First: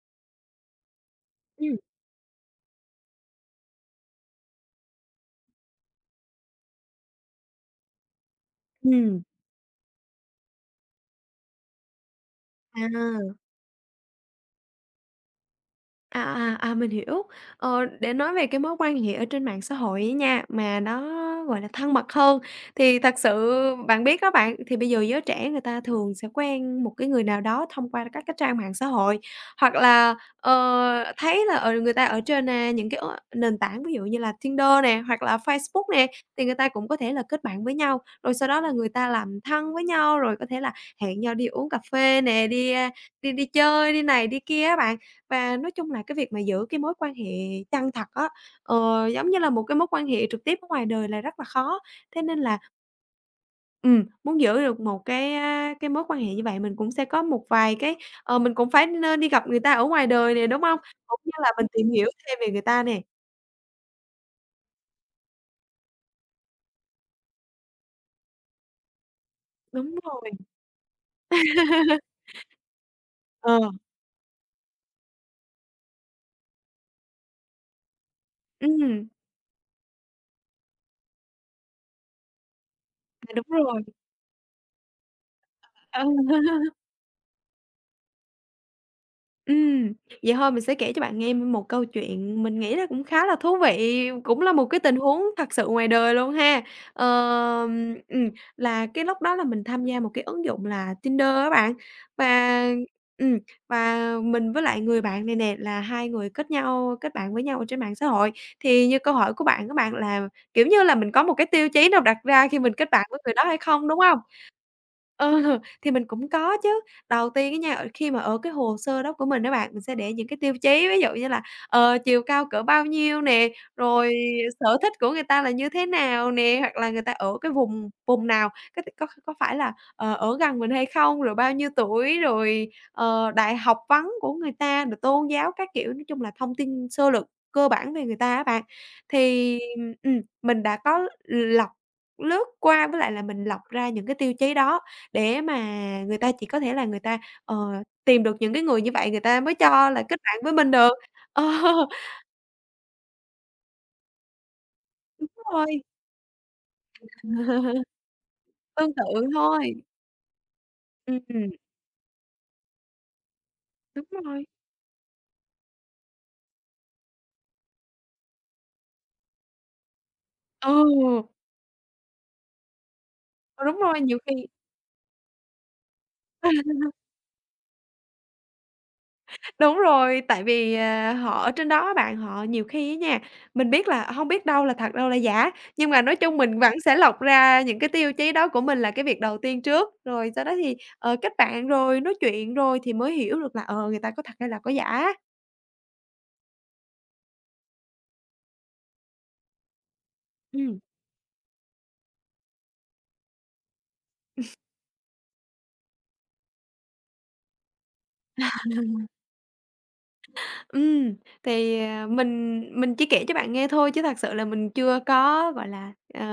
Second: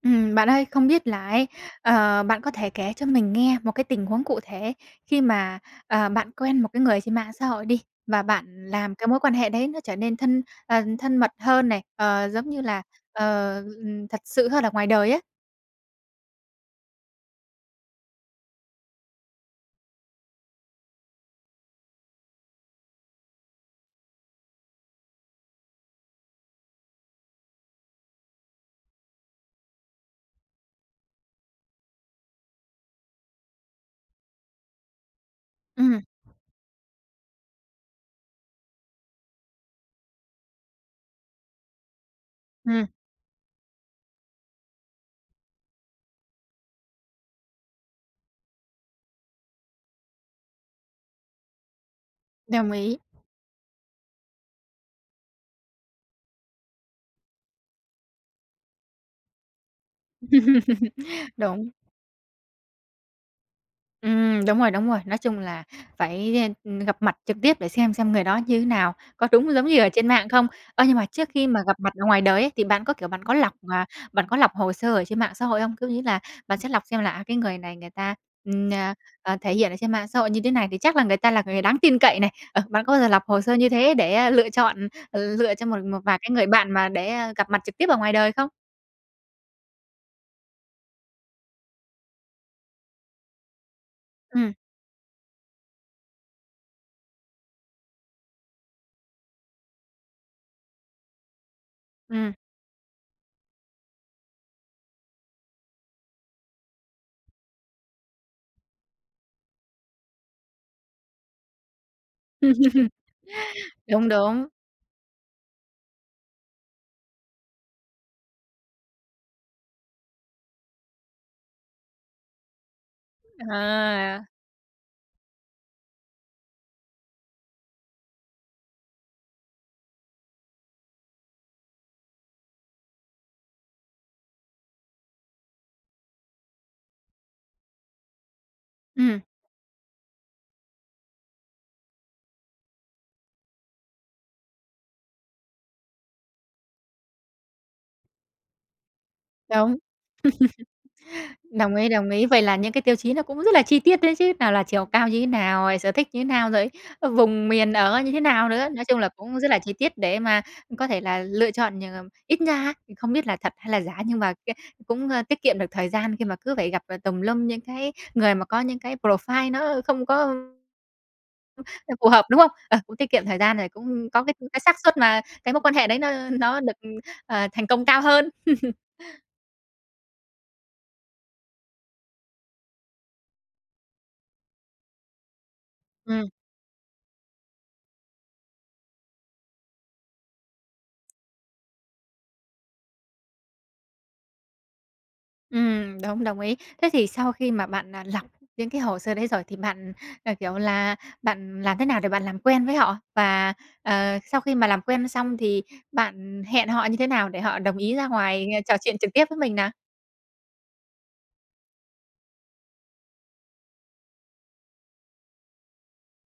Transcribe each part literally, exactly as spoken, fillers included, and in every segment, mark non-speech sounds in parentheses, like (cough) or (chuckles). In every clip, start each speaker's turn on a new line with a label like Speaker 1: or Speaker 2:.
Speaker 1: Ừm, bạn ơi, không biết là ấy,
Speaker 2: Ừm.
Speaker 1: ờ, bạn có thể kể cho mình nghe một cái tình huống cụ thể khi mà, ờ, bạn quen một cái người trên mạng xã hội đi và bạn làm cái mối
Speaker 2: Ừm.
Speaker 1: quan hệ đấy nó trở nên thân, ờ, thân mật hơn này, ờ, giống như là,
Speaker 2: À.
Speaker 1: ờ, ừm, thật sự hơn ở ngoài đời ấy.
Speaker 2: À, à, à, mình hiểu. Ờ, để nói về cái mối quan hệ ở trên mạng xã hội ấy nha, mà nó, gọi là, thân mật hơn thì thật sự bạn biết đó bạn, thì bây giờ giới trẻ người ta thường sẽ quen một cái người nào đó thông qua các cái trang mạng xã hội. Hoặc là, ờ, thấy là, ờ, người ta ở trên, a, những cái ứng nền tảng ví dụ như là Tinder nè hoặc là Facebook
Speaker 1: Ừm.
Speaker 2: nè thì người ta cũng có thể là kết bạn với nhau rồi sau đó là người ta làm thân với nhau rồi có thể là hẹn nhau đi uống cà phê nè, đi,
Speaker 1: Ừm.
Speaker 2: a, đi đi chơi đi này đi kia á bạn. Và nói chung là cái việc mà giữ cái mối quan hệ chân thật á, ờ, giống như là một cái mối quan hệ trực tiếp ở ngoài đời là rất là khó, thế nên là
Speaker 1: Đồng ý.
Speaker 2: Ừm, muốn giữ được một cái cái mối quan hệ như vậy mình cũng sẽ có một vài cái ờ, mình cũng phải nên đi gặp người ta ở ngoài đời nè, đúng hông?
Speaker 1: (laughs)
Speaker 2: Cũng như là mình
Speaker 1: Đúng.
Speaker 2: tìm hiểu thêm về người ta nè.
Speaker 1: Ừm, đúng rồi, đúng rồi. Nói chung là phải, ơ, ừm, gặp mặt trực tiếp để xem, xem người đó như thế nào, có đúng giống như ở
Speaker 2: Đúng
Speaker 1: trên mạng
Speaker 2: rồi.
Speaker 1: không? Ơ, nhưng mà trước khi mà gặp mặt
Speaker 2: (laughs)
Speaker 1: ở ngoài đời ấy thì bạn có, kiểu, bạn có lọc,
Speaker 2: Ờ.
Speaker 1: ờ, bạn có lọc hồ sơ ở trên mạng xã hội không? Có nghĩa là bạn sẽ lọc xem là, à, cái người này người ta, ừm, a,
Speaker 2: Ừm.
Speaker 1: ờ, thể hiện ở trên mạng xã hội như thế này thì chắc là người ta là người đáng tin cậy này, ờ, bạn có bao giờ lọc
Speaker 2: Dạ
Speaker 1: hồ
Speaker 2: đúng
Speaker 1: sơ như
Speaker 2: rồi.
Speaker 1: thế để, ơ, lựa chọn, ờ, lựa cho một một
Speaker 2: Ờ.
Speaker 1: vài cái người bạn
Speaker 2: (laughs)
Speaker 1: mà để, ơ, gặp mặt trực tiếp ở ngoài đời không?
Speaker 2: Ừm, vậy thôi mình sẽ kể cho bạn nghe, ưm, một câu chuyện, mình nghĩ là cũng khá là thú vị, cũng là
Speaker 1: Ừm.
Speaker 2: một cái tình huống thật sự ngoài đời luôn ha. Ờ, ừm, là cái lúc đó là mình tham gia một cái ứng dụng là Tinder á bạn,
Speaker 1: Ừm.
Speaker 2: và, ừm, và mình với lại người bạn này nè là hai người kết nhau, kết bạn với nhau ở trên mạng xã hội. Thì như câu hỏi của bạn của bạn, là, kiểu như là, mình có một cái tiêu chí nào đặt ra khi mình kết bạn với người đó hay
Speaker 1: (laughs)
Speaker 2: không, đúng
Speaker 1: Đúng,
Speaker 2: hông?
Speaker 1: đúng.
Speaker 2: Ờ, thì mình cũng có chứ, đầu tiên á nha, ờ, khi mà ở cái hồ sơ đó của mình á bạn, mình sẽ để những cái tiêu chí, ví dụ như là, ờ, chiều cao cỡ bao nhiêu nè, rồi
Speaker 1: À!
Speaker 2: sở thích của người ta là như thế nào nè, hoặc là người ta ở cái vùng vùng nào, có t có có phải là, ờ, ở gần mình hay không, rồi bao nhiêu tuổi, rồi, ờ, đại học vấn của người ta rồi tôn giáo các kiểu, nói chung là thông tin sơ lược cơ bản về người ta á bạn.
Speaker 1: Ừm.
Speaker 2: Thì, ừm, mình đã có lọc, lướt qua với lại là mình lọc ra những cái tiêu chí đó, để mà người ta chỉ có thể là người ta, ờ, tìm được những cái người như vậy người ta mới
Speaker 1: Đúng.
Speaker 2: cho là kết bạn với mình được,
Speaker 1: (laughs)
Speaker 2: ờ.
Speaker 1: Đồng ý, đồng ý. Vậy là những cái tiêu chí nó cũng rất là chi tiết đấy chứ, nào là chiều cao như thế
Speaker 2: Đúng
Speaker 1: nào, rồi
Speaker 2: rồi.
Speaker 1: sở thích như thế nào, rồi vùng miền
Speaker 2: (laughs)
Speaker 1: ở như thế nào nữa. Nói
Speaker 2: Tương
Speaker 1: chung là
Speaker 2: tự
Speaker 1: cũng rất là chi
Speaker 2: thôi.
Speaker 1: tiết để mà, ừm, có thể
Speaker 2: Ưm,
Speaker 1: là lựa
Speaker 2: ừm.
Speaker 1: chọn nh ít nha thì không biết là thật hay là giả,
Speaker 2: Đúng
Speaker 1: nhưng mà c
Speaker 2: rồi.
Speaker 1: cũng, ơ, tiết kiệm được thời gian, khi mà cứ phải gặp, ờ, tùm lum những cái người mà có những cái profile nó không có, ưm
Speaker 2: Ồ!
Speaker 1: ờ, phù hợp, đúng không? Ờ, cũng tiết kiệm thời gian
Speaker 2: Ờ,
Speaker 1: rồi
Speaker 2: đúng rồi,
Speaker 1: cũng
Speaker 2: nhiều
Speaker 1: có cái,
Speaker 2: khi
Speaker 1: ưm, cái xác suất mà cái mối quan hệ đấy nó nó được,
Speaker 2: (laughs)
Speaker 1: ờ, thành công cao hơn. (laughs)
Speaker 2: (chuckles) Đúng rồi, tại vì, ờ, họ ở trên đó á bạn, họ nhiều khi á nha mình biết là ờ, hông biết đâu là thật đâu là giả. Nhưng mà nói
Speaker 1: Ừm.
Speaker 2: chung mình vẫn sẽ lọc ra những cái tiêu chí đó của mình là cái việc đầu tiên trước, rồi sau đó thì, ờ, kết bạn rồi nói chuyện, rồi thì mới hiểu được là, ờ, người ta có thật hay là có giả.
Speaker 1: Ừm, đúng, đồng ý. Thế thì sau khi mà bạn, à, lọc những cái hồ sơ đấy rồi thì bạn, ờ, kiểu,
Speaker 2: Ừm.
Speaker 1: là bạn làm thế nào để bạn làm quen với họ? Và, ờ, sau khi
Speaker 2: (laughs)
Speaker 1: mà làm quen xong thì bạn hẹn họ như thế nào để họ đồng ý ra ngoài, ờ, trò chuyện
Speaker 2: (laughs)
Speaker 1: trực tiếp với mình nà?
Speaker 2: (laughs) Ừm, thì, à, mình mình chỉ kể cho bạn nghe thôi chứ thật sự là mình chưa có, gọi là, ờ,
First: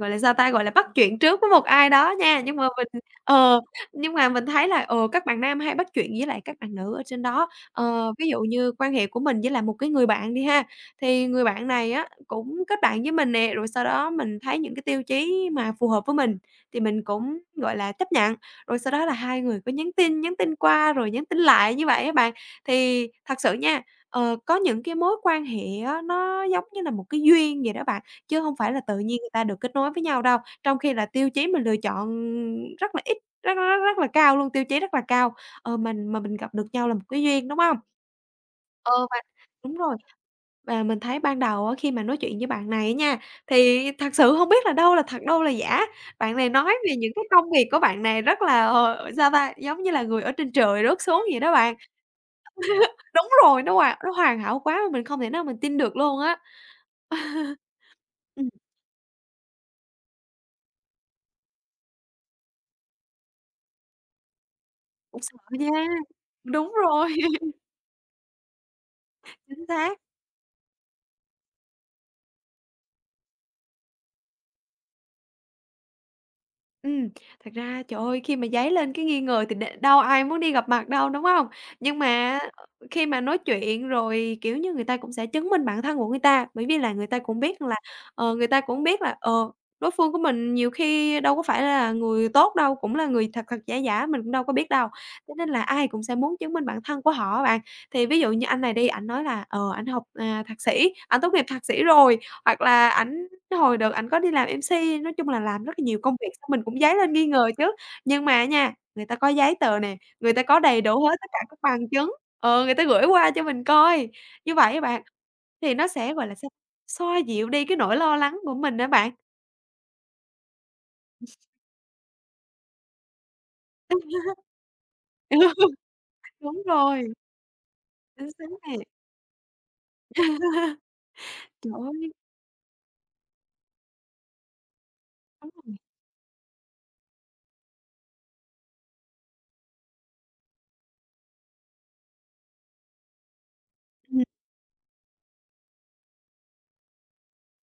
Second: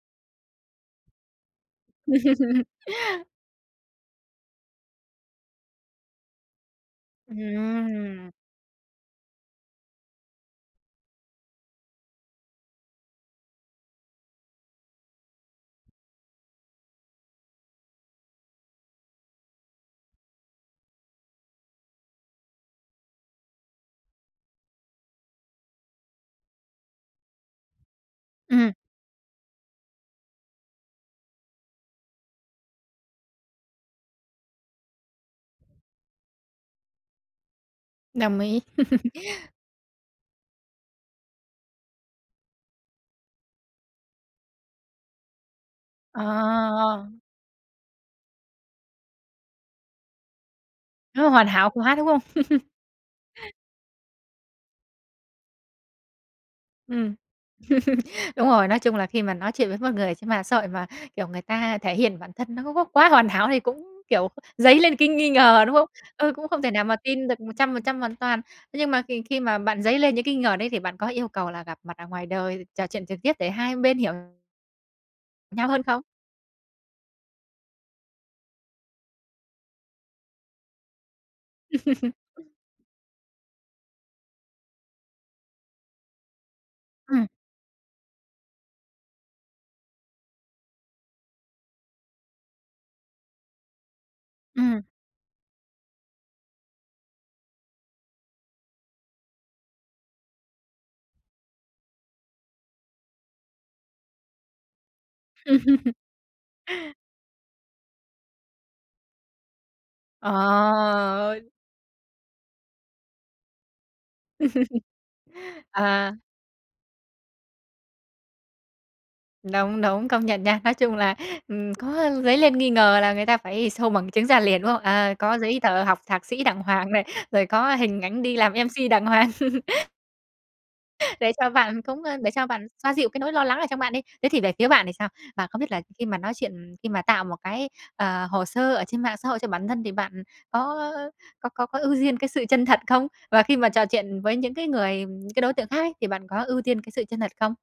Speaker 2: gọi là, sao ta? Gọi là, bắt chuyện trước với một ai đó nha. Nhưng
Speaker 1: (laughs)
Speaker 2: mà mình, ờ, nhưng mà mình thấy là, ờ, các bạn nam hay bắt chuyện với lại các bạn nữ ở trên đó. Ờ, ví
Speaker 1: Ừm.
Speaker 2: dụ như quan hệ của mình với lại một cái người bạn đi ha, thì người bạn này á cũng kết bạn với mình nè, rồi sau đó mình thấy những cái tiêu chí mà phù hợp với mình thì mình cũng, gọi là, chấp nhận. Rồi sau đó là hai người cứ nhắn tin, nhắn tin qua rồi nhắn tin lại như vậy á bạn. Thì thật sự nha, ờ, có những cái mối quan hệ á nó giống như là một cái duyên vậy đó bạn, chứ hông
Speaker 1: Ừm.
Speaker 2: phải là tự nhiên người ta được kết nối với nhau đâu. Trong khi là tiêu chí mình lựa chọn, ưm, rất là ít, rất rất rất rất là cao luôn, tiêu chí rất là cao, ờ, mình mà mình gặp được nhau là một cái duyên, đúng hông?
Speaker 1: Đồng ý.
Speaker 2: Ờ,
Speaker 1: (laughs)
Speaker 2: và đúng rồi. Và mình thấy ban đầu á khi mà nói chuyện với bạn này á nha, thì thật sự hông biết là đâu là thật, đâu là giả.
Speaker 1: Ờ,
Speaker 2: Bạn này nói về
Speaker 1: ờ.
Speaker 2: những cái công việc của bạn này rất là, ờ, sao ta? Giống như là người ở trên trời rớt xuống
Speaker 1: Nó
Speaker 2: vậy
Speaker 1: hoàn
Speaker 2: đó
Speaker 1: hảo
Speaker 2: bạn.
Speaker 1: quá, đúng không? (laughs)
Speaker 2: (laughs) Đúng rồi, nó hoà nó hoàn hảo quá mà mình không thể nào mình tin được luôn á.
Speaker 1: Ừm. (laughs)
Speaker 2: (laughs)
Speaker 1: Đúng
Speaker 2: Ừm.
Speaker 1: rồi, nói chung là khi mà nói chuyện với một người trên mạng xã hội mà, kiểu, người ta thể hiện bản thân nó có có quá hoàn hảo thì cũng, kiểu, dấy lên cái
Speaker 2: Cũng
Speaker 1: nghi
Speaker 2: sợ
Speaker 1: ngờ,
Speaker 2: nha.
Speaker 1: đúng không? Ờ, cũng không thể
Speaker 2: Đúng
Speaker 1: nào mà
Speaker 2: rồi.
Speaker 1: tin được một
Speaker 2: (laughs)
Speaker 1: trăm phần trăm hoàn toàn. Thế nhưng mà khi khi mà
Speaker 2: Chính
Speaker 1: bạn dấy
Speaker 2: xác.
Speaker 1: lên những nghi ngờ đấy thì bạn có yêu cầu là gặp mặt ở ngoài đời, trò chuyện trực tiếp để hai bên hiểu Nhau hơn không?
Speaker 2: Ừm, thật ra trời ơi khi mà dấy lên cái nghi ngờ thì đ đâu ai muốn đi gặp mặt đâu, đúng hông? Nhưng mà
Speaker 1: (laughs)
Speaker 2: á, ờ, khi mà nói chuyện rồi, kiểu như, người ta cũng sẽ chứng minh bản thân của người ta. Bởi vì là người ta
Speaker 1: Ừm.
Speaker 2: cũng biết rằng là, ờ, người ta cũng biết là, ờ, đối phương của mình nhiều khi đâu có phải là người tốt đâu, cũng là người thật thật, giả giả mình cũng đâu có biết
Speaker 1: Ừm.
Speaker 2: đâu, cho nên là ai cũng sẽ muốn chứng minh bản thân của họ á, bạn. Thì ví dụ như anh này đi, ảnh nói là, ờ, ảnh học, à, thạc sĩ, ảnh tốt nghiệp thạc sĩ rồi hoặc là ảnh hồi đợt ảnh có đi làm M-C, nói chung là làm rất là
Speaker 1: (laughs)
Speaker 2: nhiều công việc xong mình cũng dấy lên nghi ngờ chứ. Nhưng mà nha, người ta có giấy tờ nè,
Speaker 1: Ờ,
Speaker 2: người ta có đầy đủ hết tất cả
Speaker 1: ơi.
Speaker 2: các bằng chứng, ờ, người ta gửi qua cho mình coi. Như vậy á bạn,
Speaker 1: (laughs)
Speaker 2: thì nó
Speaker 1: À.
Speaker 2: sẽ, gọi là sao? Xoa dịu đi cái nỗi lo lắng của mình á bạn.
Speaker 1: Đúng, đúng, công nhận nha. Nói chung là,
Speaker 2: (laughs)
Speaker 1: ừm, có, ơ, dấy lên nghi ngờ là người ta phải show bằng chứng ra
Speaker 2: (laughs)
Speaker 1: liền, đúng không? À, có giấy tờ học thạc
Speaker 2: (unintelligible)
Speaker 1: sĩ đàng
Speaker 2: Đúng
Speaker 1: hoàng này,
Speaker 2: rồi.
Speaker 1: rồi có hình ảnh
Speaker 2: Chính
Speaker 1: đi
Speaker 2: xác
Speaker 1: làm
Speaker 2: nè.
Speaker 1: M-C đàng hoàng. (laughs)
Speaker 2: (laughs)
Speaker 1: Để cho
Speaker 2: Trời
Speaker 1: bạn cũng
Speaker 2: ơi.
Speaker 1: ơ, để cho bạn xoa dịu cái nỗi lo lắng ở trong bạn đi. Thế thì về phía bạn thì sao? Mà
Speaker 2: Đúng
Speaker 1: không biết
Speaker 2: rồi.
Speaker 1: là khi mà nói chuyện, ừm, khi mà tạo một cái, ờ, hồ sơ ở trên mạng xã hội cho bản thân thì bạn có, ơ, ơ, có có có ưu diên cái sự chân thật không? Và khi mà trò chuyện
Speaker 2: Ừm.
Speaker 1: với những cái người, ừm cái đối tượng khác ấy, thì bạn có ưu tiên cái sự chân thật không?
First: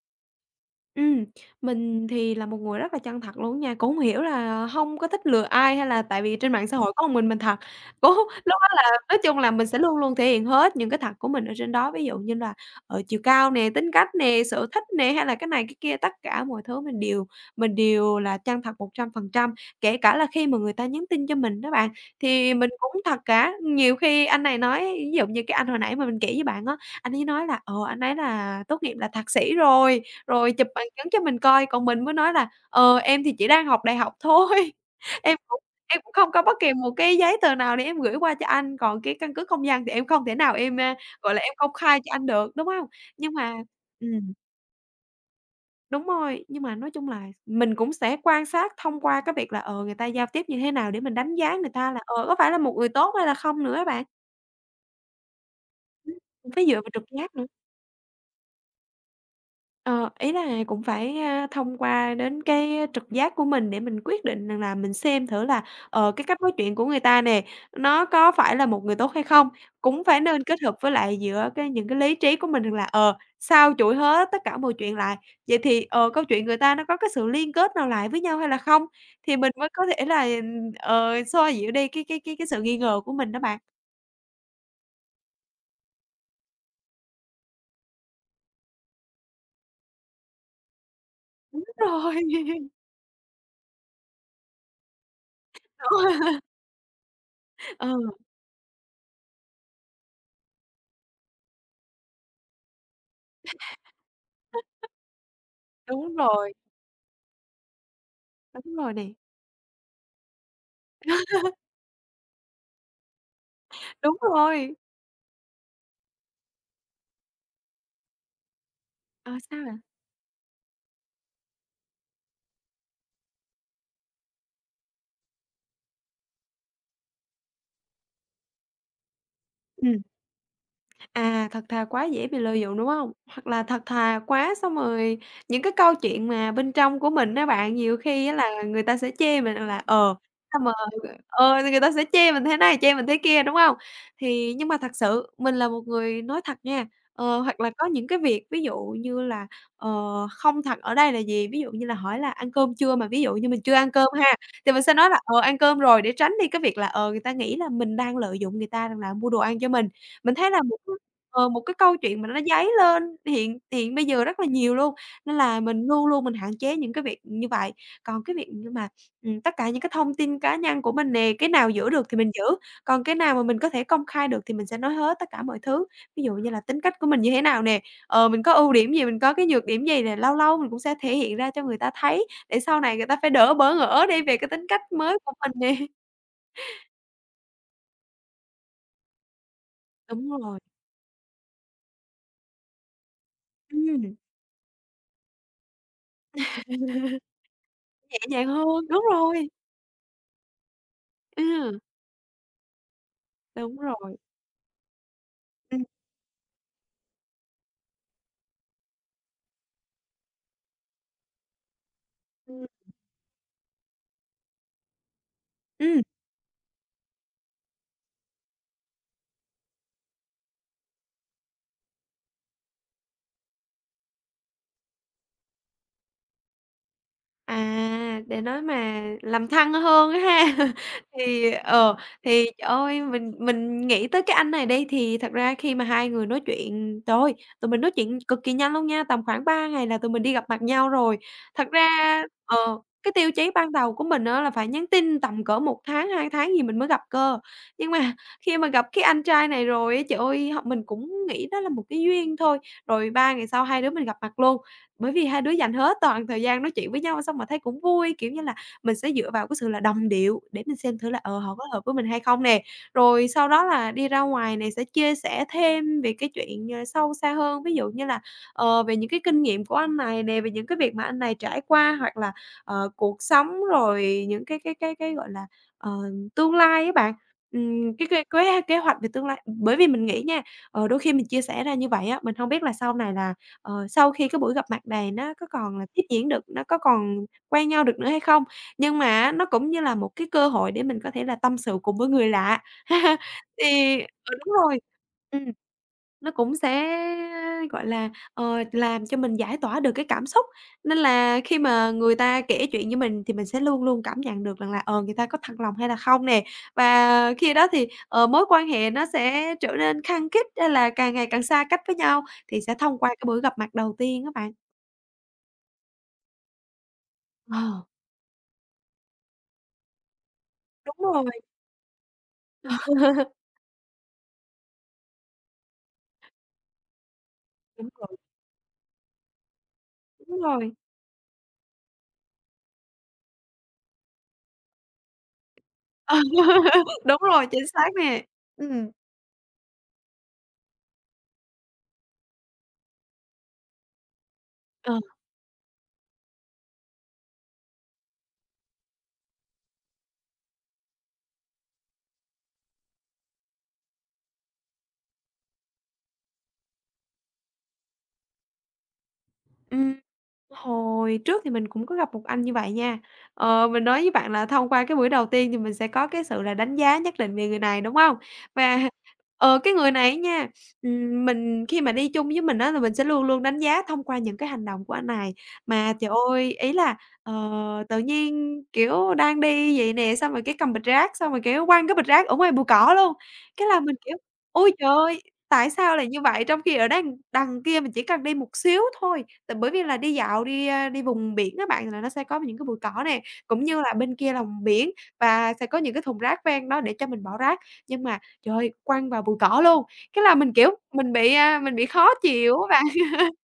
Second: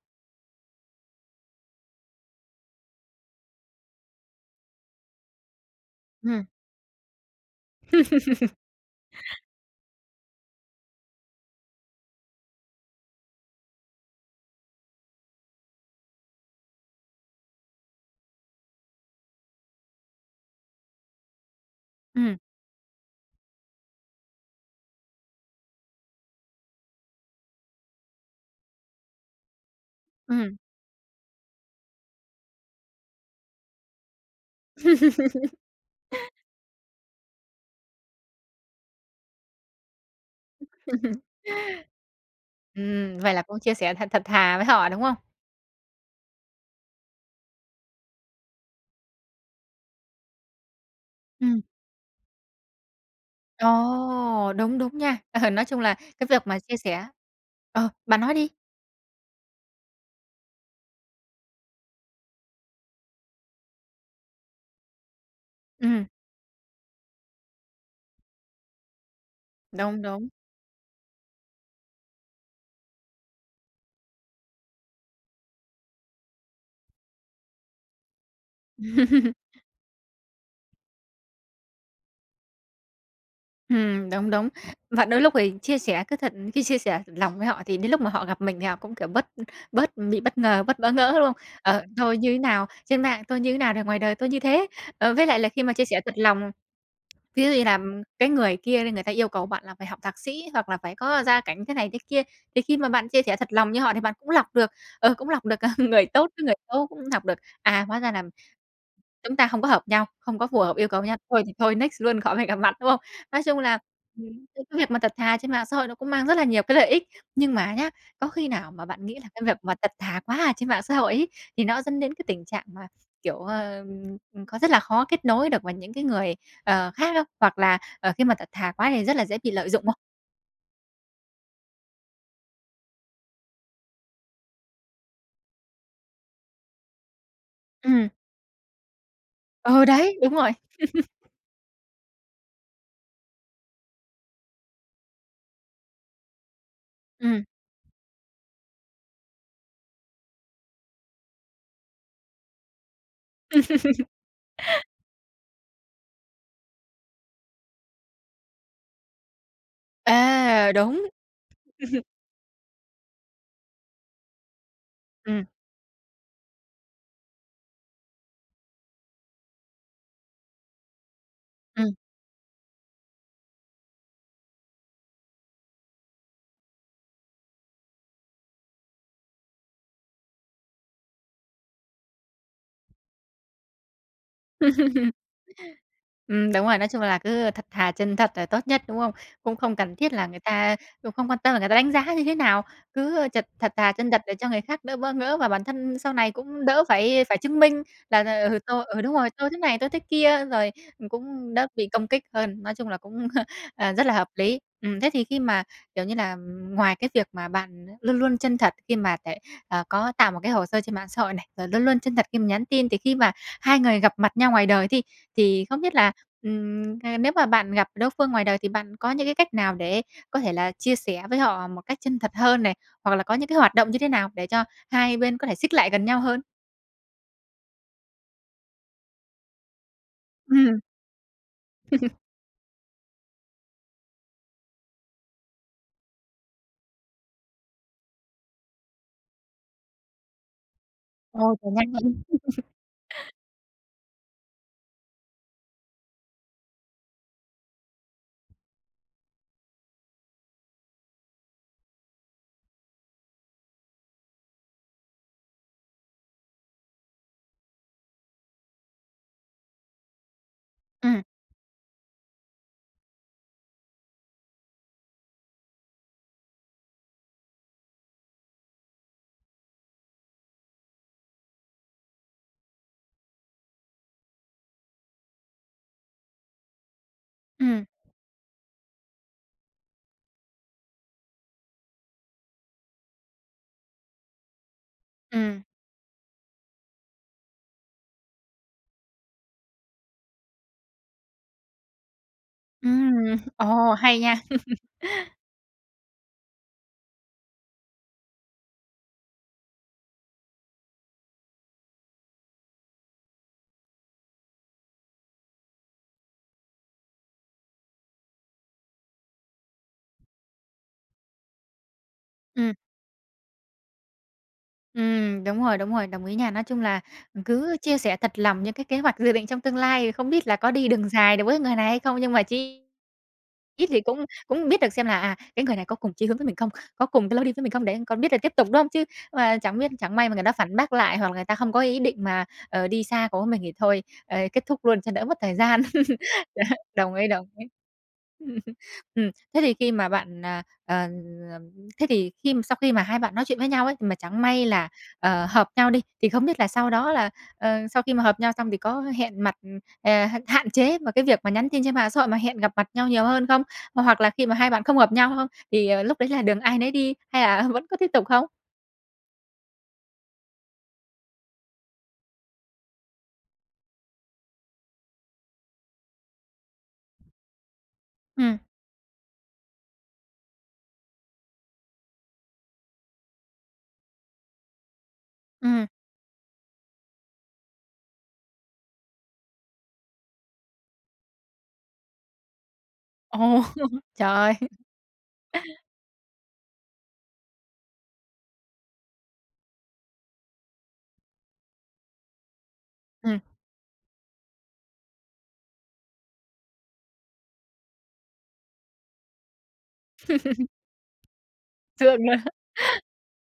Speaker 2: Ừm, mình thì là một người rất là chân thật luôn á nha, cũng hông hiểu là hông có thích lừa ai hay là tại vì
Speaker 1: Ừm.
Speaker 2: trên mạng xã hội có ưn mình mình thật. (unintelligible) lúc đó là, nói chung
Speaker 1: (laughs)
Speaker 2: là, mình sẽ luôn luôn thể hiện hết những cái thật của mình ở trên đó. Ví dụ như là, ờ, chiều cao nè, tính cách nè, sở thích nè, hay là cái này, cái kia, tất cả mọi thứ mình đều mình đều là chân thật một trăm phần trăm. Kể cả là khi mà người ta nhắn tin cho mình đó bạn,
Speaker 1: Ừm.
Speaker 2: thì mình cũng thật cả. Nhiều khi anh này nói ví dụ như cái anh hồi nãy mà mình kể với bạn á, anh ấy nói là, ờ, anh ấy là tốt nghiệp là thạc sĩ rồi, rồi
Speaker 1: Ừm.
Speaker 2: chụp bằng chứng cho mình coi. Còn mình mới nói là, ờ, em thì chỉ đang học đại học thôi, em cũng em cũng
Speaker 1: (laughs)
Speaker 2: không có bất kỳ một cái giấy tờ nào để em gửi qua cho anh. Còn cái căn cước công dân thì em không thể nào em, a,
Speaker 1: (laughs)
Speaker 2: gọi là, em công khai cho anh được, đúng hông?
Speaker 1: Ừm, vậy
Speaker 2: Nhưng
Speaker 1: là
Speaker 2: mà
Speaker 1: cũng chia sẻ thật thật
Speaker 2: ừm.
Speaker 1: thà với họ, đúng không?
Speaker 2: Đúng rồi! Nhưng mà nói chung là mình cũng sẽ quan sát thông qua cái việc là, ờ, người ta giao tiếp như thế nào để mình đánh giá
Speaker 1: Ừm.
Speaker 2: người ta là, ờ, có phải là một người tốt hay là không nữa á bạn.
Speaker 1: Ồ, đúng, đúng nha. Ờ, nói chung là
Speaker 2: Ưm,
Speaker 1: cái việc mà
Speaker 2: phải dựa
Speaker 1: chia
Speaker 2: vào trực
Speaker 1: sẻ
Speaker 2: giác nữa.
Speaker 1: Ờ, bạn nói đi.
Speaker 2: Ờ, ý là cũng phải, a, thông qua đến cái trực giác của mình để mình quyết định rằng là mình xem thử là,
Speaker 1: Ừm.
Speaker 2: ờ, cái cách nói chuyện của người ta nè, nó có phải là một người tốt hay không?
Speaker 1: Đúng,
Speaker 2: Cũng phải
Speaker 1: đúng.
Speaker 2: nên kết hợp với lại giữa cái những cái lý trí của mình rằng là, ờ, xâu chuỗi hết tất cả mọi chuyện lại, vậy thì, ờ, câu chuyện người ta nó có cái sự liên kết nào lại với nhau hay là không? Thì mình
Speaker 1: (laughs)
Speaker 2: mới có thể là, ờ, xoa dịu đi cái cái cái cái sự nghi ngờ của mình đó bạn.
Speaker 1: Ừm, đúng, đúng. Và đôi lúc thì chia sẻ cứ thật cứ chia sẻ thật lòng với họ thì đến lúc mà họ gặp mình thì họ cũng, kiểu, bớt bớt bị bất ngờ, bớt bỡ ngỡ, đúng không?
Speaker 2: Đúng
Speaker 1: Ờ,
Speaker 2: rồi.
Speaker 1: tôi như nào
Speaker 2: (laughs)
Speaker 1: trên mạng tôi thế nào thì ngoài đời tôi như thế. Ờ, với lại là khi mà chia sẻ thật
Speaker 2: (laughs)
Speaker 1: lòng, ví dụ như
Speaker 2: (laughs)
Speaker 1: là
Speaker 2: Ừ.
Speaker 1: cái người kia đi, người ta yêu cầu bạn là phải học thạc sĩ hoặc là phải có gia cảnh thế này thế kia, thì khi mà bạn chia sẻ thật lòng như họ thì bạn cũng lọc được,
Speaker 2: (laughs)
Speaker 1: ờ, cũng lọc được người
Speaker 2: Đúng
Speaker 1: tốt với
Speaker 2: rồi.
Speaker 1: người xấu, cũng lọc được. À, hóa ra là
Speaker 2: Đúng rồi nè.
Speaker 1: chúng ta không có hợp nhau, không có phù hợp yêu cầu nhau. Thôi thì
Speaker 2: (laughs)
Speaker 1: thôi, next luôn khỏi phải gặp mặt, đúng không? Nói chung là,
Speaker 2: Đúng
Speaker 1: ừm,
Speaker 2: rồi!
Speaker 1: cái việc mà thật thà trên mạng xã hội nó cũng mang rất là nhiều cái lợi ích. Nhưng mà nhá, có khi nào mà bạn nghĩ là
Speaker 2: Ờ,
Speaker 1: cái việc
Speaker 2: sao
Speaker 1: mà
Speaker 2: vậy?
Speaker 1: thật thà quá ở trên mạng xã hội ấy, thì nó dẫn đến cái tình trạng mà, kiểu, ờ, có rất là khó kết nối được với những cái người, ờ, khác không? Hoặc là, ờ, khi mà thật thà quá thì rất là dễ bị lợi dụng không?
Speaker 2: Ừm. À, thật thà quá dễ bị lợi dụng, đúng hông? Hoặc là thật thà quá xong rồi những cái câu chuyện mà bên trong của mình á bạn, nhiều
Speaker 1: Ừm.
Speaker 2: khi á là người ta sẽ chê mình là,
Speaker 1: Ờ,
Speaker 2: ờ,
Speaker 1: đấy, đúng rồi.
Speaker 2: xong rồi
Speaker 1: (laughs)
Speaker 2: ờ, thì người ta sẽ chê mình thế này, chê mình thế kia, đúng hông? Thì nhưng mà thật sự mình là một người nói thật nha, ờ,
Speaker 1: Ừm.
Speaker 2: hoặc là có những cái việc ví dụ như là, ờ, không thật ở đây là gì, ví dụ như là hỏi là ăn cơm chưa mà ví dụ như mình chưa ăn cơm ha, thì mình
Speaker 1: (laughs)
Speaker 2: sẽ nói là "Ờ, ăn cơm rồi." để tránh đi cái việc là, ờ, người ta nghĩ là mình đang lợi dụng người ta rằng là mua đồ ăn cho mình. Mình thấy là
Speaker 1: À,
Speaker 2: một cái
Speaker 1: đúng.
Speaker 2: ờ, một cái câu
Speaker 1: (laughs)
Speaker 2: chuyện mà nó dấy lên hiện hiện bây giờ rất là nhiều luôn. Nên
Speaker 1: Ừm.
Speaker 2: là mình luôn luôn mình hạn chế những cái việc như vậy. Còn cái việc như mà, (sniffs) ừm, tất cả những cái thông tin cá nhân của mình nè, cái nào giữ
Speaker 1: Ừm.
Speaker 2: được thì mình giữ, còn cái nào mình có thể công khai được thì mình sẽ nói hết tất cả mọi thứ. Ví dụ như là tính cách của mình như thế nào nè, ờ, mình có ưu điểm gì, mình có cái nhược điểm gì nè. Lâu lâu mình cũng sẽ thể hiện ra cho người ta thấy để sau này người ta phải đỡ bỡ ngỡ đi về cái tính cách
Speaker 1: (laughs)
Speaker 2: mới của mình nè.
Speaker 1: Ừm, đúng rồi. Nói
Speaker 2: (laughs)
Speaker 1: chung là, cứ thật thà chân thật là tốt nhất, đúng không? Cũng không cần thiết là
Speaker 2: Đúng
Speaker 1: người
Speaker 2: rồi.
Speaker 1: ta cũng không quan tâm là người ta đánh giá như thế nào. Cứ chật thật thà chân
Speaker 2: Ừm.
Speaker 1: thật để cho người khác đỡ bỡ ngỡ và bản thân sau này cũng đỡ phải phải chứng minh
Speaker 2: (laughs) Nhẹ
Speaker 1: là,
Speaker 2: nhàng
Speaker 1: ừ, tôi
Speaker 2: hơn.
Speaker 1: ừ,
Speaker 2: Đúng
Speaker 1: đúng rồi,
Speaker 2: rồi!
Speaker 1: tôi thế này tôi thế kia, rồi cũng đỡ
Speaker 2: Ừ.
Speaker 1: bị công kích hơn. Nói chung là, cũng,
Speaker 2: Đúng
Speaker 1: à, rất là
Speaker 2: rồi.
Speaker 1: hợp lý. Ừm, thế thì khi mà,
Speaker 2: Ừm.
Speaker 1: kiểu, như là ngoài cái việc mà bạn luôn luôn chân thật khi mà lại, ờ, có tạo một cái hồ sơ trên mạng xã hội này, rồi luôn luôn chân thật khi mà nhắn
Speaker 2: Ừm.
Speaker 1: tin, thì khi mà hai người gặp mặt nhau ngoài đời đi, thì không biết
Speaker 2: Ừm.
Speaker 1: là, ừm, nếu mà bạn gặp đối phương ngoài đời thì bạn có những cái cách nào để có thể là chia sẻ với họ một cách chân thật hơn này? Hoặc là có những cái hoạt động như thế nào để cho hai bên có thể xích lại gần nhau hơn?
Speaker 2: À, để nói mà làm thân hơn á ha,
Speaker 1: Ừm.
Speaker 2: thì, ờ,
Speaker 1: (laughs)
Speaker 2: thì trời ơi! Mình mình nghĩ tới cái anh này đi, thì thật ra khi mà hai người nói chuyện, trời ơi! Tụi mình nói chuyện cực kỳ nhanh luôn nha, tầm khoảng ba ngày là tụi mình đi gặp mặt nhau rồi.
Speaker 1: Ôi,
Speaker 2: Thật
Speaker 1: kiểu nhanh hơn.
Speaker 2: ra, ờ, cái tiêu
Speaker 1: (laughs)
Speaker 2: chí ban đầu của mình á, là phải nhắn tin tầm cỡ một tháng, hai tháng gì mình mới gặp cơ. Nhưng mà khi mà gặp cái anh trai này rồi á, trời ơi! Hông mình cũng nghĩ đó là một cái duyên thôi, rồi ba ngày sau hai đứa mình gặp mặt luôn. Bởi vì hai đứa dành hết toàn thời gian nói chuyện với nhau, xong mà thấy cũng vui. Kiểu như là, mình sẽ dựa vào cái sự là đồng điệu để mình xem thử là,
Speaker 1: Ừm.
Speaker 2: ờ, họ có hợp với mình hay không nè. Rồi sau đó là đi ra ngoài nè sẽ chia sẻ thêm về cái chuyện sâu xa hơn, ví dụ như là, ờ, về những cái kinh nghiệm của anh này nè, về những cái việc mà anh này trải qua, hoặc là, ờ, cuộc sống, rồi những cái cái cái cái, gọi là, ờ, tương lai á bạn,
Speaker 1: Ừm.
Speaker 2: ừm, cái cái kế kế hoạch về tương lai Bởi vì mình nghĩ nha, ờ, đôi khi mình chia sẻ ra như vậy á, mình hông biết là sau này là, ờ, sau khi cái buổi gặp mặt này nó có
Speaker 1: Ừm.
Speaker 2: còn là tiếp diễn được, nó có còn quen nhau được nữa hay không. Nhưng mà á nó cũng như là một cái cơ hội để mình có thể là tâm sự cùng với người lạ, (laughs)
Speaker 1: Ừm, ồ,
Speaker 2: thì
Speaker 1: hay
Speaker 2: ờ,
Speaker 1: nha!
Speaker 2: đúng rồi,
Speaker 1: (laughs)
Speaker 2: ừm. Nó cũng sẽ, gọi là, ờ, làm cho mình giải tỏa được cái cảm xúc, nên là khi mà người ta kể chuyện với mình thì mình sẽ luôn luôn cảm nhận được rằng là, ờ, người ta có thật lòng hay là không nè. Và khi đó thì, ờ, mối quan hệ nó sẽ trở nên khăng khít, hay là càng ngày càng xa cách với nhau thì
Speaker 1: Ừm.
Speaker 2: sẽ thông qua cái buổi gặp mặt đầu tiên á bạn.
Speaker 1: Ừm, đúng rồi, đúng rồi, đồng ý nha. Nói chung là cứ
Speaker 2: Ờ.
Speaker 1: chia sẻ thật lòng những cái kế hoạch, dự định trong tương lai, không biết là có đi
Speaker 2: Đúng
Speaker 1: đường
Speaker 2: rồi.
Speaker 1: dài được với người này hay không, nhưng mà chí
Speaker 2: (laughs)
Speaker 1: ít thì cũng cũng biết được xem là à cái người này có cùng chí hướng với mình không, có cùng cái lối đi với mình không,
Speaker 2: Đúng
Speaker 1: để
Speaker 2: rồi.
Speaker 1: còn biết là tiếp tục, đúng không? Chứ mà chẳng biết chẳng may mà
Speaker 2: Đúng
Speaker 1: người ta
Speaker 2: rồi.
Speaker 1: phản bác lại, hoặc là người ta không có ý định mà, ờ, đi xa cùng với mình thì thôi, ờ, kết thúc luôn cho đỡ mất thời gian. (laughs) Đó,
Speaker 2: (laughs)
Speaker 1: đồng
Speaker 2: Đúng
Speaker 1: ý, đồng
Speaker 2: rồi,
Speaker 1: ý.
Speaker 2: chính xác nè, ừm.
Speaker 1: (laughs) Ừm, thế thì khi mà bạn, à, ờ, thế thì khi sau khi mà hai bạn nói chuyện với nhau ấy, mà chẳng may là,
Speaker 2: Ờ.
Speaker 1: ờ, hợp nhau đi, thì không biết là sau đó là, ờ, sau khi mà hợp nhau xong, thì có hẹn mặt, ờ, h hạn chế mà cái việc mà nhắn tin trên mạng xã hội, mà hẹn gặp mặt nhau nhiều hơn không? Hoặc là khi mà hai bạn không hợp nhau không, thì lúc đấy là đường ai nấy đi hay là vẫn có tiếp tục không?
Speaker 2: Ừm. Hồi trước thì mình cũng có gặp một anh như vậy nha. Ờ, mình nói với bạn là thông qua cái buổi đầu tiên thì mình sẽ có cái sự là đánh giá nhất định về người này, đúng hông?
Speaker 1: Ừm.
Speaker 2: Và, ờ, cái người này á nha, ừm, mình khi mà đi chung với mình á là mình sẽ luôn luôn đánh giá thông qua những cái hành động của anh này.
Speaker 1: Ừm.
Speaker 2: Mà trời ơi! Ý là, ờ, tự nhiên, kiểu, đang đi vậy nè, xong rồi cái cầm bịch rác, xong rồi, kiểu, quăng cái bịch rác ở ngoài bụi cỏ luôn.
Speaker 1: Ồ,
Speaker 2: Cái là mình, kiểu,
Speaker 1: trời
Speaker 2: ôi
Speaker 1: ơi!
Speaker 2: trời ơi, tại sao lại như vậy? Trong khi ở đằng đằng kia mình chỉ cần đi một xíu thôi, tại bởi vì là đi dạo đi, a, đi vùng biển á bạn là nó sẽ có những cái bụi cỏ nè,
Speaker 1: Ừm.
Speaker 2: cũng như là bên kia là biển và sẽ có những cái thùng rác ven đó để cho mình bỏ rác. Nhưng mà, trời ơi, quăng vào bụi cỏ luôn, cái là mình,
Speaker 1: (laughs)
Speaker 2: kiểu, mình bị, a, mình bị khó
Speaker 1: Sượng luôn.
Speaker 2: chịu á bạn. (laughs)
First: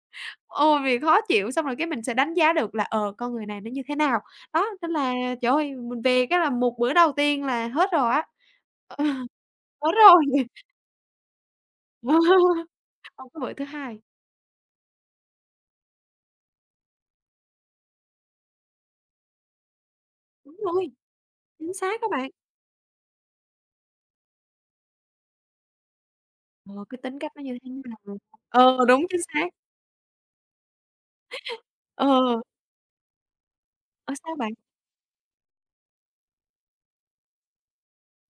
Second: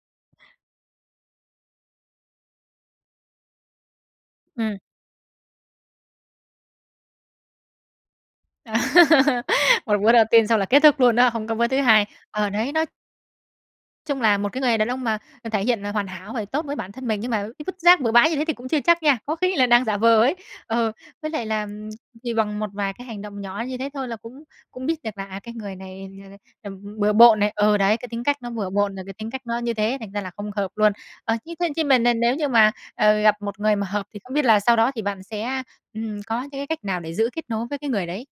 Speaker 2: Ừ, bị khó chịu! Xong rồi cái mình sẽ đánh giá được là, ờ, con người này nó như thế nào. Đó,
Speaker 1: Ừm.
Speaker 2: nên là, trời ơi, mình về cái là một bữa đầu tiên là hết rồi á. (laughs)
Speaker 1: (laughs)
Speaker 2: Hết
Speaker 1: Một bữa
Speaker 2: rồi.
Speaker 1: đầu tiên xong là kết thúc luôn đó, hông có bữa thứ hai. Ờ,
Speaker 2: (laughs)
Speaker 1: đấy, nói
Speaker 2: Hông có bửa thứ hai!
Speaker 1: chung là một cái người đàn ông mà thể hiện là hoàn hảo và tốt với bản thân mình, nhưng mà cái vứt rác bừa bãi như thế thì cũng chưa chắc nha, có khi là đang giả vờ ấy.
Speaker 2: Đúng
Speaker 1: Ờ,
Speaker 2: rồi!
Speaker 1: với lại là
Speaker 2: Chính xác á
Speaker 1: (smacks lips)
Speaker 2: bạn.
Speaker 1: thì bằng một vài cái hành động nhỏ như thế thôi là cũng cũng biết được là, à, cái người này, ờ, ờ,
Speaker 2: Ờ, cái
Speaker 1: bừa
Speaker 2: tính cách
Speaker 1: bộn
Speaker 2: nó
Speaker 1: này.
Speaker 2: như thế
Speaker 1: Ừ, đấy,
Speaker 2: nào
Speaker 1: cái
Speaker 2: rồi.
Speaker 1: tính cách nó bừa
Speaker 2: Ờ,
Speaker 1: bộn là
Speaker 2: đúng
Speaker 1: cái
Speaker 2: chính
Speaker 1: tính cách
Speaker 2: xác.
Speaker 1: nó như thế thành ra là không hợp luôn. Ờ, thế thế
Speaker 2: (laughs)
Speaker 1: thế mà n n nếu
Speaker 2: Ờ.
Speaker 1: như mà, ờ, gặp một người mà hợp
Speaker 2: Ờ,
Speaker 1: thì không
Speaker 2: sao
Speaker 1: biết
Speaker 2: bạn?
Speaker 1: là sau đó thì bạn sẽ, ừm, có những cái cách nào để giữ kết nối với cái người đấy?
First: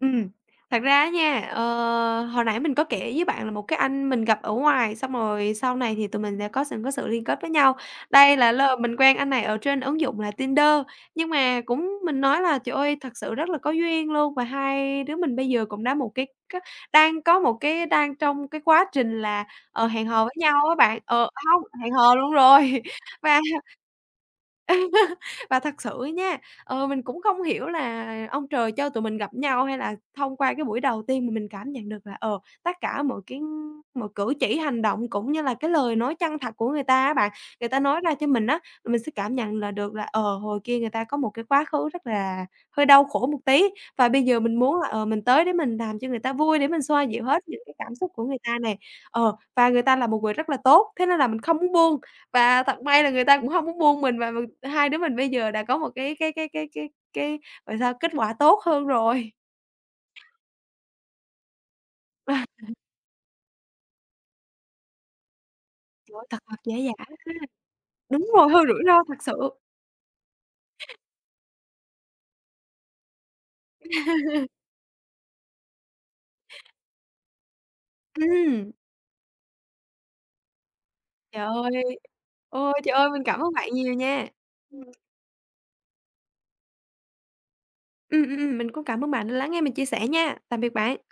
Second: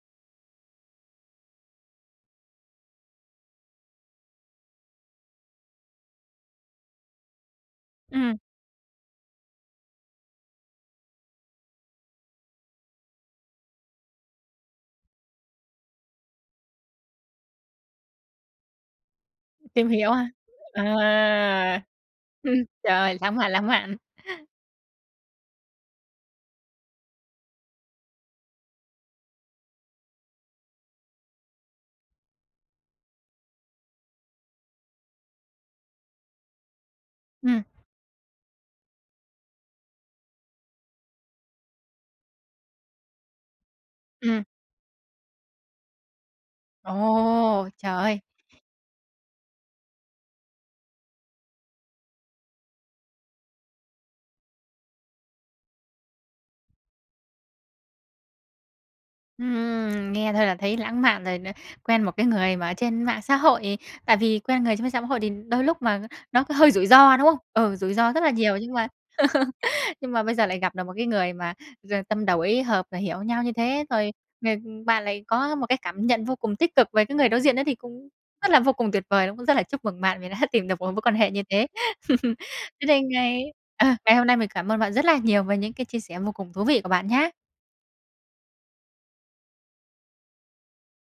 Speaker 2: Ừm. Thật ra á nha, ờ, hồi nãy mình có kể với bạn là một cái anh mình gặp ở ngoài, xong rồi sau này thì tụi mình sẽ có sự có sự liên kết với nhau. Đây
Speaker 1: Ừm.
Speaker 2: là lơ mình quen anh này ở trên ứng dụng là Tinder, nhưng mà cũng mình nói là trời ơi thật sự rất là có duyên luôn và hai đứa mình bây giờ cũng đã một cái c đang có một cái đang trong cái quá trình là, ờ,
Speaker 1: Tìm
Speaker 2: hẹn
Speaker 1: hiếu
Speaker 2: hò
Speaker 1: hả?
Speaker 2: với nhau á bạn. Ờ, hông
Speaker 1: À!
Speaker 2: hẹn hò luôn
Speaker 1: (chuckles)
Speaker 2: rồi
Speaker 1: Trời ơi, lãng
Speaker 2: và
Speaker 1: mạn, lãng mạn. (chuckles)
Speaker 2: (laughs) và thật sự á nha, ờ, mình cũng không hiểu là ông trời cho tụi mình gặp nhau, hay là thông qua cái buổi đầu tiên mà mình cảm nhận được là, ờ, tất cả mọi cái mọi cử chỉ, hành động, cũng như là cái lời nói chân thật của người ta á bạn.
Speaker 1: Ừm.
Speaker 2: Người ta nói ra cho mình á, mình sẽ cảm nhận là được là, ờ, hồi kia người ta có một cái quá khứ rất là hơi đau khổ một tí và bây giờ
Speaker 1: Ừm.
Speaker 2: mình muốn là, ờ, mình tới để mình làm cho người ta vui để mình xoa dịu hết những
Speaker 1: Ồ!
Speaker 2: cái
Speaker 1: Trời
Speaker 2: cảm xúc
Speaker 1: ơi!
Speaker 2: của người ta nè. Ờ, và người ta là một người rất là tốt, thế nên là mình không muốn buông và thật may là người ta cũng hông muốn buông mình và và hai đứa mình bây giờ đã có một cái cái cái cái cái cái gọi sao? Kết quả tốt hơn rồi.
Speaker 1: Ừm, nghe thôi là thấy lãng mạn rồi nó. Quen một cái người mà ở
Speaker 2: (laughs)
Speaker 1: trên mạng xã hội, tại vì quen người trên m xã mà hội thì đôi lúc mà
Speaker 2: Trời ơi, thật
Speaker 1: nó có
Speaker 2: thật,
Speaker 1: hơi
Speaker 2: giả
Speaker 1: rủi
Speaker 2: giả.
Speaker 1: ro,
Speaker 2: (unintelligible)
Speaker 1: đúng không? Ừ, rủi ro rất
Speaker 2: Đúng
Speaker 1: là
Speaker 2: rồi,
Speaker 1: nhiều,
Speaker 2: hơi
Speaker 1: nhưng
Speaker 2: rủi
Speaker 1: mà
Speaker 2: ro thật sự.
Speaker 1: (laughs) nhưng mà bây giờ lại gặp được một cái người mà gi tâm đầu ý hợp, rồi hiểu nhau như thế, rồi,
Speaker 2: (laughs)
Speaker 1: ừm, bạn lại có một cái cảm nhận vô cùng tích cực về cái người đối diện đó thì cũng rất là vô
Speaker 2: Ừm.
Speaker 1: cùng tuyệt vời, đúng không? Cũng rất là chúc mừng bạn vì đã tìm được một mối quan hệ như
Speaker 2: Trời
Speaker 1: thế.
Speaker 2: ơi.
Speaker 1: (chuckles)
Speaker 2: Ôi,
Speaker 1: Thế
Speaker 2: trời
Speaker 1: nên
Speaker 2: ơi mình cảm
Speaker 1: ngày
Speaker 2: ơn bạn
Speaker 1: ờ,
Speaker 2: nhiều
Speaker 1: ngày hôm
Speaker 2: nha.
Speaker 1: nay mình cảm ơn
Speaker 2: Ừm.
Speaker 1: bạn rất là nhiều về những cái chia sẻ vô cùng thú vị của bạn nhá.
Speaker 2: Ừm, ừm, ừm. Mình cũng cảm ơn bạn đã lắng nghe mình chia sẻ nha. Tạm biệt bạn!